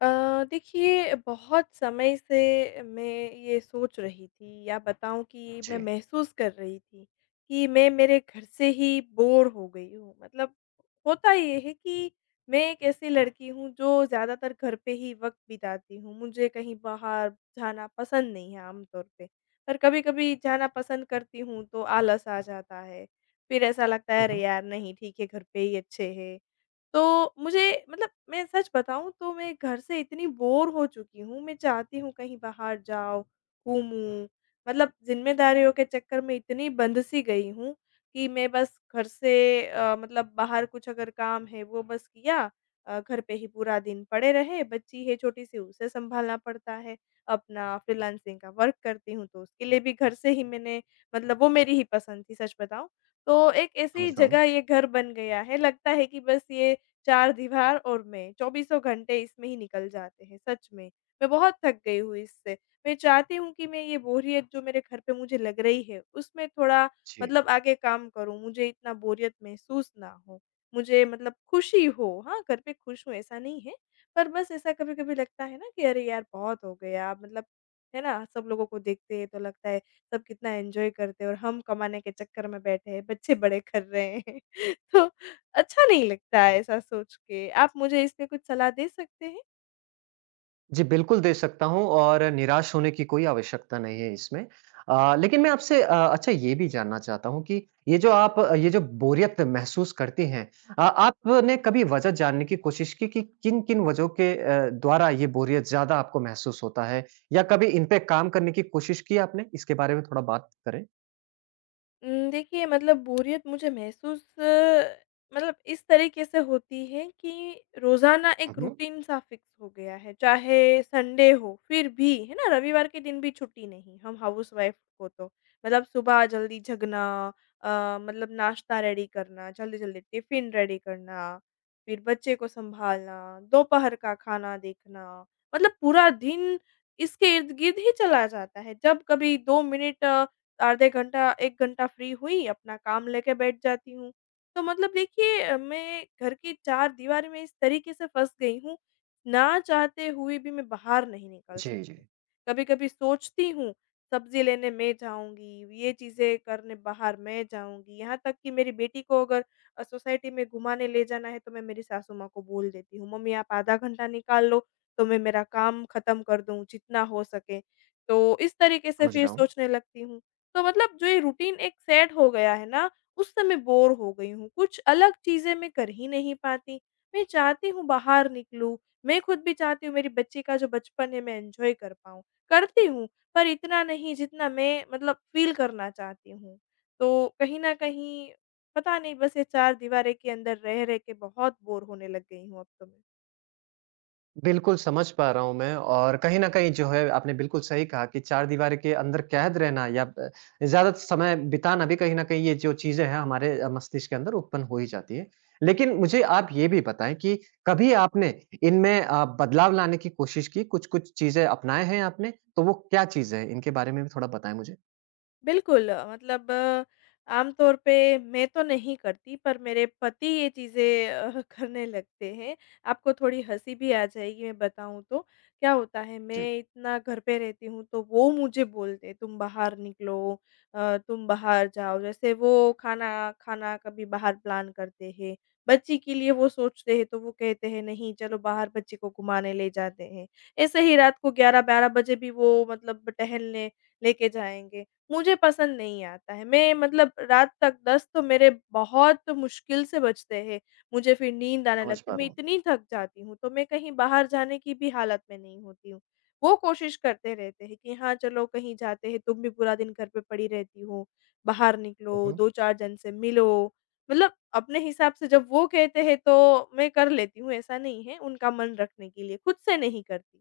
देखिए बहुत समय से मैं ये सोच रही थी या बताऊँ कि मैं जी। महसूस कर रही थी कि मैं मेरे घर से ही बोर हो गई हूँ। मतलब होता ये है कि मैं एक ऐसी लड़की हूँ जो ज़्यादातर घर पे ही वक़्त बिताती हूँ। मुझे कहीं बाहर जाना पसंद नहीं है आम तौर पे। पर कभी-कभी जाना पसंद करती हूँ तो आलस आ जाता है। फिर ऐसा लगता है हुँ, अरे हुँ। यार नहीं ठीक है घर पे ही अच्छे हैं। तो मुझे मतलब मैं सच बताऊँ तो मैं घर से इतनी बोर हो चुकी हूँ, मैं चाहती हूँ कहीं बाहर जाओ, घूमूँ, मतलब ज़िम्मेदारियों के चक्कर में इतनी बंध-सी गई हूँ कि मैं बस घर से मतलब बाहर कुछ अगर काम है वो बस किया घर पे ही पूरा दिन पड़े रहे, बच्ची है छोटी-सी उसे सँभालना पड़ता है, अपना फ्रीलांसिंग का वर्क करती हूँ तो उसके लिए भी घर से ही मैंने मतलब वो मेरी ही पसंद थी सच बताऊँ। तो एक ऐसी समझ रहा हूँ। जगह ये घर बन गया है, लगता है कि बस ये चार दीवार और मैं, चौबीसों घंटे इसमें ही निकल जाते हैं, सच में। मैं बहुत थक गई हूँ इससे। मैं चाहती हूँ कि मैं ये बोरियत जो मेरे घर पे मुझे लग रही है, उसमें थोड़ा जी। मतलब आगे काम करूँ, मुझे इतना बोरियत महसूस ना हो। मुझे मतलब खुशी हो, हाँ, घर पे खुश हूँ ऐसा नहीं है, पर बस ऐसा कभी-कभी लगता है ना कि अरे यार! बहुत हो गया मतलब है ना? सब लोगों को देखते हैं तो लगता है सब कितना एन्जॉय करते हैं और हम कमाने के चक्कर में बैठे हैं, बच्चे बड़े कर रहे हैं। तो अच्छा नहीं लगता है ऐसा सोच के। आप मुझे इस पे कुछ सलाह दे सकते हैं? जी, बिल्कुल दे सकता हूँ और निराश होने की कोई आवश्यकता नहीं है इसमें। लेकिन मैं आपसे अच्छा ये भी जानना चाहता हूँ कि ये जो बोरियत महसूस करती हैं आपने कभी वजह जानने की कोशिश की कि किन-किन वजहों के द्वारा ये बोरियत ज़्यादा आपको महसूस होता है? या कभी इन पे काम करने की कोशिश की आपने? इसके बारे में थोड़ा बात करें। देखिए मतलब बोरियत मुझे महसूस मतलब इस तरीके से होती है कि रोज़ाना हुँ, एक हुँ। रूटीन सा फ़िक्स हो गया है, चाहे संडे हो फिर भी, है ना? रविवार के दिन भी छुट्टी नहीं, हम हाउसवाइफ़ को तो। मतलब सुबह जल्दी जगना अ, मतलब नाश्ता रेडी करना, जल्दी-जल्दी टिफ़िन रेडी करना, फिर बच्चे को सँभालना, दोपहर का खाना देखना, मतलब पूरा दिन इसके इर्द-गिर्द ही चला जाता है। जब कभी 2 मिनट आधे घंटा 1 घंटा फ्री हुई, अपना काम लेके बैठ जाती हूँ। तो मतलब देखिए मैं घर की चार दीवार में इस तरीके से फँस गई हूँ, ना चाहते हुए भी मैं बाहर नहीं निकल जी, जी। सकती। कभी-कभी सोचती हूँ, सब्ज़ी लेने मैं जाऊँगी, ये चीज़ें करने बाहर मैं जाऊँगी। यहाँ तक कि मेरी बेटी को अगर सोसाइटी में घुमाने ले जाना है, तो मैं मेरी सासू माँ को बोल देती हूँ, "मम्मी आप आधा घंटा निकाल लो, तो मैं मेरा काम खत्म कर दूँ, जितना हो सके।" तो इस तरीके से समझ फिर रहा हूँ। सोचने लगती हूँ। तो मतलब जो ये रूटीन एक सेट हो गया है ना, उस समय बोर हो गई हूँ, कुछ अलग चीज़ें मैं कर ही नहीं पाती। मैं चाहती हूँ बाहर निकलूँ, मैं खुद भी चाहती हूँ मेरी बच्ची का जो बचपन है मैं एन्जॉय कर पाऊँ। करती हूँ, पर इतना नहीं जितना मैं मतलब फ़ील करना चाहती हूँ। तो कहीं न कहीं पता नहीं बस ये 4 दीवारें के अंदर रह-रह के बहुत बोर होने लग गई हूँ अब तो मैं। बिल्कुल, समझ पा रहा हूँ मैं और कहीं न कहीं जो है आपने बिल्कुल सही कहा कि चार दीवारी के अंदर कैद रहना या ज़्यादा समय बिताना भी कहीं न कहीं ये जो चीज़ें हैं हमारे मस्तिष्क के अंदर उत्पन्न हो ही जाती है। लेकिन मुझे आप ये भी बताएँ कि कभी आपने इनमें बदलाव लाने की कोशिश की, कुछ-कुछ चीज़ें अपनाए हैं आपने? तो वो क्या चीज़ें हैं? इनके बारे में भी थोड़ा बताएँ मुझे। बिल्कुल, मतलब आम तौर पे मैं तो नहीं करती पर मेरे पति ये चीज़ें करने लगते हैं। आपको थोड़ी हँसी भी आ जाएगी मैं बताऊँ तो। क्या होता है मैं जी। इतना घर पे रहती हूँ तो वो मुझे बोलते हैं तुम बाहर निकलो तुम बाहर जाओ। जैसे वो खाना खाना कभी बाहर प्लान करते हैं। बच्ची के लिए वो सोचते हैं तो वो कहते हैं नहीं चलो बाहर बच्ची को घुमाने ले जाते हैं। ऐसे ही रात को 11-12 बजे भी वो मतलब टहलने लेके जाएँगे। मुझे पसंद नहीं आता है। मैं मतलब रात तक 10 तो मेरे बहुत मुश्किल से बजते हैं। मुझे फिर नींद आने समझ लगती पा है। मैं रहा हूँ। इतनी थक जाती हूँ, तो मैं कहीं बाहर जाने की भी हालत में नहीं होती हूँ। वो कोशिश करते रहते हैं कि हाँ, चलो कहीं जाते हैं, तुम भी पूरा दिन घर पे पड़ी रहती हो, बाहर निकलो, हुँ, हुँ। 2-4 जन से मिलो। मतलब अपने हिसाब से जब वो कहते हैं, तो मैं कर लेती हूँ, ऐसा नहीं है, उनका मन रखने के लिए, खुद से नहीं करती।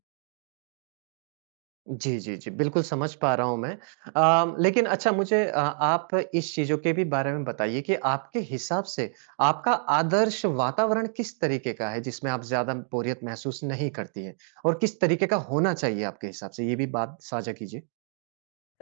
जी, जी, जी। बिल्कुल समझ पा रहा हूँ मैं। लेकिन अच्छा मुझे आप इस चीज़ों के भी बारे में बताइए कि आपके हिसाब से आपका आदर्श वातावरण किस तरीके का है जिसमें आप ज़्यादा बोरियत महसूस नहीं करती हैं? और किस तरीके का होना चाहिए आपके हिसाब से? ये भी बात साझा कीजिए।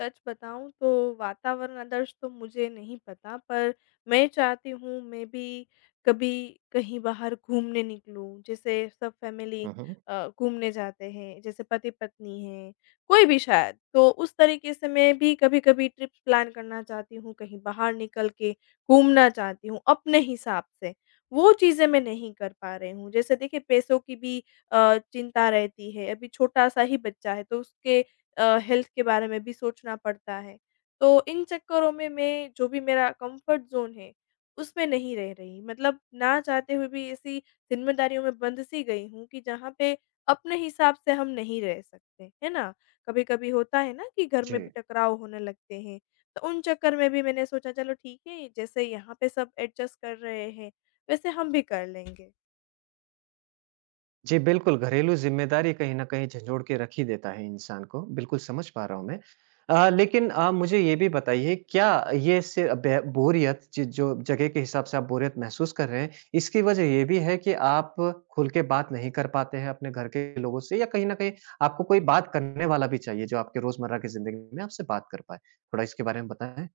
सच बताऊँ तो वातावरण आदर्श तो मुझे नहीं पता, पर मैं चाहती हूँ मैं भी कभी कहीं बाहर घूमने निकलूँ। जैसे सब फैमिली हुँ, हुँ। घूमने जाते हैं, जैसे पति-पत्नी हैं, कोई भी शायद। तो उस तरीके से मैं भी कभी-कभी ट्रिप्स प्लान करना चाहती हूँ, कहीं बाहर निकल के घूमना चाहती हूँ अपने हिसाब से। वो चीज़ें मैं नहीं कर पा रही हूँ। जैसे देखिए पैसों की भी चिंता रहती है, अभी छोटा-सा ही बच्चा है तो उसके हेल्थ के बारे में भी सोचना पड़ता है। तो इन चक्करों में मैं जो भी मेरा कम्फ़र्ट ज़ोन है, उसमें नहीं रह रही। मतलब ना चाहते हुए भी ऐसी ज़िम्मेदारियों में बंध सी गई हूँ कि जहाँ पे अपने हिसाब से हम नहीं रह सकते, है ना? कभी-कभी होता है ना कि घर जी। में भी टकराव होने लगते हैं, तो उन चक्कर में भी मैंने सोचा चलो ठीक है, जैसे यहाँ पे सब एडजस्ट कर रहे हैं, वैसे हम भी कर लेंगे। जी बिल्कुल, घरेलू ज़िम्मेदारी कहीं न कहीं झंझोड़ के रख ही देता है इंसान को, बिल्कुल समझ पा रहा हूँ मैं। लेकिन आप मुझे ये भी बताइए क्या ये से बे बोरियत ज जो जगह के हिसाब से आप बोरियत महसूस कर रहे हैं, इसकी वजह ये भी है कि आप खुल के बात नहीं कर पाते हैं अपने घर के लोगों से या कहीं न कहीं आपको कोई बात करने वाला भी चाहिए जो आपके रोज़मर्रा की ज़िंदगी में आपसे बात कर पाए? थोड़ा इसके बारे में बताएँ?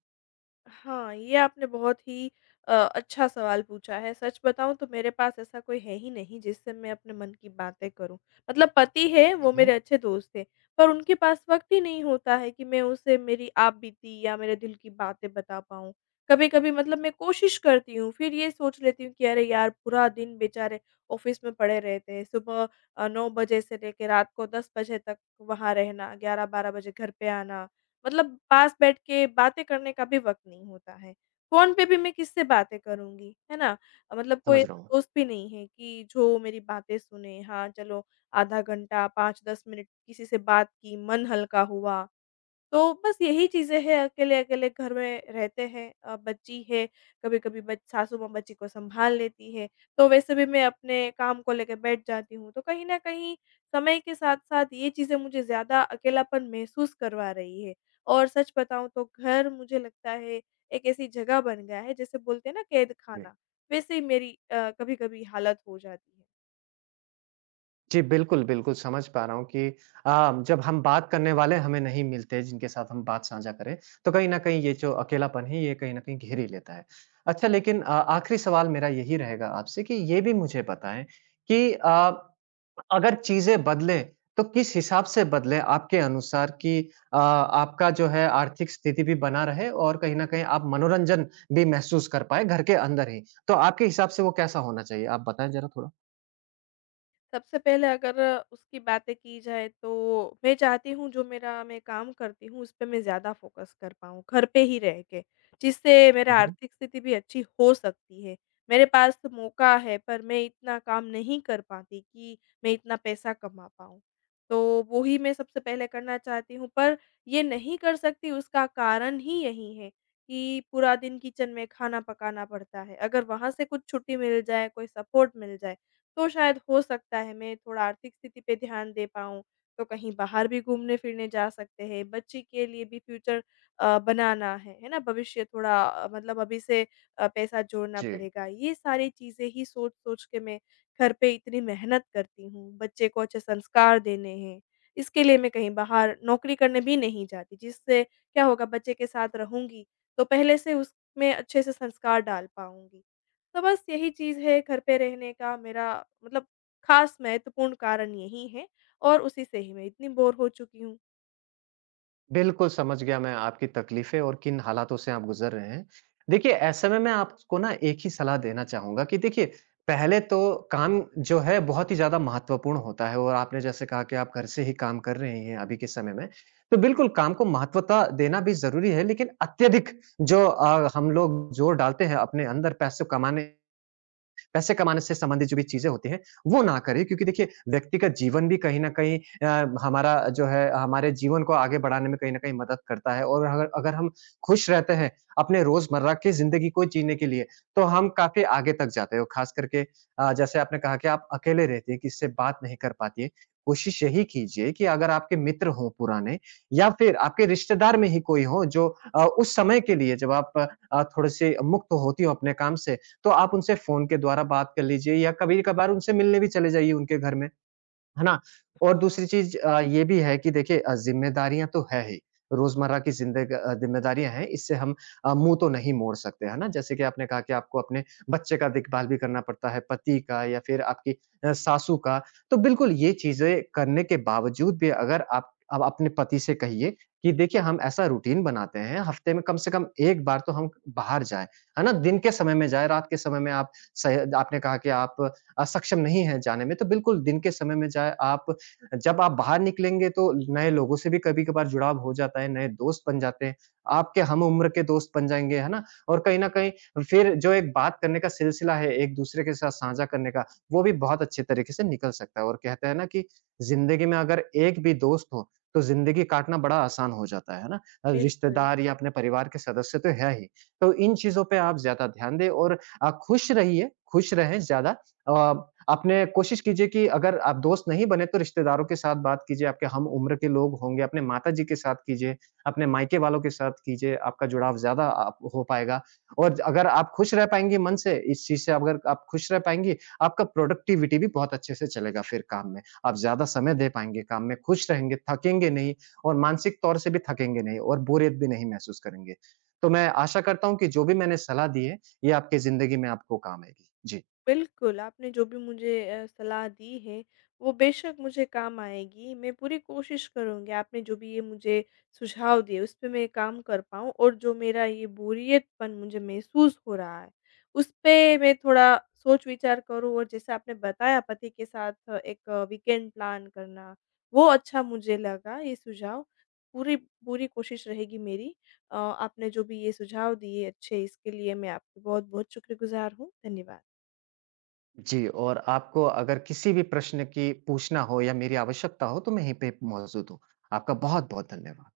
हाँ, ये आपने बहुत ही अच्छा सवाल पूछा है। सच बताऊँ तो मेरे पास ऐसा कोई है ही नहीं जिससे मैं अपने मन की बातें करूँ। मतलब पति है, हुँ, वो मेरे हुँ, अच्छे दोस्त हैं, पर उनके पास वक़्त ही नहीं होता है कि मैं उसे मेरी आप-बीती या मेरे दिल की बातें बता पाऊँ। कभी-कभी मतलब मैं कोशिश करती हूँ, फिर ये सोच लेती हूँ कि अरे यार! पूरा दिन बेचारे ऑफ़िस में पड़े रहते हैं। सुबह 9 बजे से लेके रात को 10 बजे तक वहाँ रहना, 11-12 बजे घर पे आना। मतलब पास बैठ के बातें करने का भी वक़्त नहीं होता है। फ़ोन पे भी मैं किससे बातें करूँगी, है ना? मतलब कोई समझ रहा ऐसा हूँ। दोस्त भी नहीं है कि जो मेरी बातें सुने, हाँ, चलो आधा घंटा, 5-10 मिनट किसी से बात की, मन हल्का हुआ। तो बस यही चीज़ें हैं, अकेले-अकेले घर में रहते हैं बच्ची है, कभी-कभी बच सासू माँ बच्ची को सँभाल लेती है, तो वैसे भी मैं अपने काम को लेके बैठ जाती हूँ। तो कहीं न कहीं समय के साथ-साथ ये चीज़ें मुझे ज़्यादा अकेलापन महसूस करवा रही है। और सच बताऊँ तो घर मुझे लगता है एक ऐसी जगह बन गया है, जैसे बोलते हैं ना कैद जी। खाना, वैसे ही मेरी कभी-कभी हालत हो जाती है। जी, बिल्कुल, बिल्कुल समझ पा रहा हूँ कि जब हम बात करने वाले हमें नहीं मिलते जिनके साथ हम बात साझा करें, तो कहीं न कहीं ये जो अकेलापन है ये कहीं न कहीं घेर ही लेता है। अच्छा लेकिन आखिरी सवाल मेरा यही रहेगा आपसे कि ये भी मुझे बताएँ कि अगर चीज़ें बदलें तो किस हिसाब से बदलें आपके अनुसार कि आपका जो है आर्थिक स्थिति भी बना रहे और कहीं न कहीं आप मनोरंजन भी महसूस कर पाएँ घर के अंदर ही? तो आपके हिसाब से वो कैसा होना चाहिए? आप बताएँ ज़रा थोड़ा? सबसे पहले अगर उसकी बातें की जाए तो मैं चाहती हूँ जो मेरा मैं काम करती हूँ उस पे मैं ज़्यादा फ़ोकस कर पाऊँ, घर पे ही रह के, जिससे मेरा हुँ, हुँ। आर्थिक स्थिति भी अच्छी हो सकती है। मेरे पास तो मौका है पर मैं इतना काम नहीं कर पाती कि मैं इतना पैसा कमा पाऊँ। तो वो ही मैं सबसे पहले करना चाहती हूँ पर ये नहीं कर सकती उसका कारण ही यही है कि पूरा दिन किचन में खाना पकाना पड़ता है। अगर वहाँ से कुछ छुट्टी मिल जाए, कोई सपोर्ट मिल जाए तो शायद हो सकता है मैं थोड़ा आर्थिक स्थिति पे ध्यान दे पाऊँ। तो कहीं बाहर भी घूमने-फिरने जा सकते हैं, बच्चे के लिए भी फ्यूचर बनाना है ना? भविष्य थोड़ा मतलब अभी से पैसा जोड़ना जी। पड़ेगा। ये सारी चीज़ें ही सोच-सोच के मैं घर पे इतनी मेहनत करती हूँ, बच्चे को अच्छे संस्कार देने हैं। इसके लिए मैं कहीं बाहर नौकरी करने भी नहीं जाती, जिससे क्या होगा बच्चे के साथ रहूँगी, तो पहले से उसमें अच्छे से संस्कार डाल पाऊँगी। तो बस यही चीज़ है घर पे रहने का मेरा मतलब ख़ास महत्वपूर्ण कारण यही है और उसी से ही मैं इतनी बोर हो चुकी हूँ। बिल्कुल, समझ गया मैं आपकी तकलीफ़ें और किन हालातों से आप गुज़र रहे हैं। देखिए, ऐसे में मैं आपको ना एक ही सलाह देना चाहूँगा कि देखिए, पहले तो काम जो है बहुत ही ज़्यादा महत्वपूर्ण होता है और आपने जैसे कहा कि आप घर से ही काम कर रहे हैं अभी के समय में। तो बिल्कुल काम को महत्वता देना भी ज़रूरी है लेकिन अत्यधिक जो हम लोग जोर डालते हैं अपने अंदर पैसे कमाने से संबंधित जो भी चीज़ें होती हैं, वो ना करें क्योंकि देखिए व्यक्तिगत जीवन भी कहीं न कहीं हमारा जो है हमारे जीवन को आगे बढ़ाने में कहीं न कहीं मदद करता है और अगर अगर हम खुश रहते हैं, अपने रोज़मर्रा की ज़िंदगी को जीने के लिए, तो हम काफ़ी आगे तक जाते हैं और ख़ास करके जैसे आपने कहा कि आप अकेले रहती हैं, किसी से बात नहीं कर पाती हैं। कोशिश यही कीजिए कि अगर आपके मित्र हों पुराने या फिर आपके रिश्तेदार में ही कोई हो जो उस समय के लिए जब आप थोड़े-से मुक्त होती हो अपने काम से, तो आप उनसे फ़ोन के द्वारा बात कर लीजिए या कभी-कभार उनसे मिलने भी चले जाइए उनके घर में। है ना? और हाँ, दूसरी चीज़ ये भी है कि देखिए ज़िम्मेदारियाँ तो है ही, रोज़मर्रा की ज़िंदग अ, ज़िम्मेदारियाँ हैं, इससे हम मुँह तो नहीं मोड़ सकते, है ना? जैसे कि आपने कहा कि आपको अपने बच्चे का देखभाल भी करना पड़ता है, पति का या फिर आपकी सासू का। तो बिल्कुल ये चीज़ें करने के बावजूद भी अगर आप अब अपने पति से कहिए कि देखिए हम ऐसा रूटीन बनाते हैं, हफ़्ते में कम से कम 1 बार तो हम बाहर जाएँ, है ना? दिन के समय में जाएँ, रात के समय में आप सह आपने कहा कि आप सक्षम नहीं हैं जाने में, तो बिल्कुल दिन के समय में जाएँ आप। जब आप बाहर निकलेंगे तो नए लोगों से भी कभी-कभार जुड़ाव हो जाता है, नए दोस्त बन जाते हैं, आपके हम उम्र के दोस्त बन जाएँगे, है ना? और कहीं न कहीं फिर जो एक बात करने का सिलसिला है, एक-दूसरे के साथ साझा करने का, वो भी बहुत अच्छे तरीके से निकल सकता है और कहते हैं ना कि ज़िंदगी में अगर एक भी दोस्त हो, तो ज़िंदगी काटना बड़ा आसान हो जाता है ना? बिल्कुल। रिश्तेदार या अपने परिवार के सदस्य तो है ही। तो इन चीज़ों पे आप ज़्यादा ध्यान दें और खुश रहिए, खुश रहें ज़्यादा अ, आपने कोशिश कीजिए कि अगर आप दोस्त नहीं बने तो रिश्तेदारों के साथ बात कीजिए, आपके हम उम्र के लोग होंगे, अपने माताजी के साथ कीजिए, अपने मायके वालों के साथ कीजिए, आपका जुड़ाव ज़्यादा आप हो पाएगा। और अगर आप खुश रह पाएँगी मन से, इस चीज़ से अगर आप खुश रह पाएँगी, आपका प्रोडक्टिविटी भी बहुत अच्छे से चलेगा फिर काम में। आप ज़्यादा समय दे पाएँगे काम में, खुश रहेंगे, थकेंगे नहीं और मानसिक तौर से भी थकेंगे नहीं और बोरियत भी नहीं महसूस करेंगे। तो मैं आशा करता हूँ कि जो भी मैंने सलाह दी है, ये आपकी ज़िंदगी में आपको काम आएगी। जी। बिल्कुल, आपने जो भी मुझे सलाह दी है, वो बेशक मुझे काम आएगी। मैं पूरी कोशिश करूँगी आपने जो भी ये मुझे सुझाव दिए, उस पे मैं काम कर पाऊँ और जो मेरा ये बोरियतपन मुझे महसूस हो रहा है, उस पे मैं थोड़ा सोच-विचार करूँ और जैसे आपने बताया पति के साथ एक वीकेंड प्लान करना, वो अच्छा मुझे लगा ये सुझाव। पूरी पूरी कोशिश रहेगी मेरी। आपने जो भी ये सुझाव दिए अच्छे, इसके लिए मैं आपकी बहुत-बहुत शुक्रगुज़ार हूँ। धन्यवाद। जी, और आपको अगर किसी भी प्रश्न की पूछना हो या मेरी आवश्यकता हो, तो मैं यहीं पे मौजूद हूँ। आपका बहुत-बहुत धन्यवाद।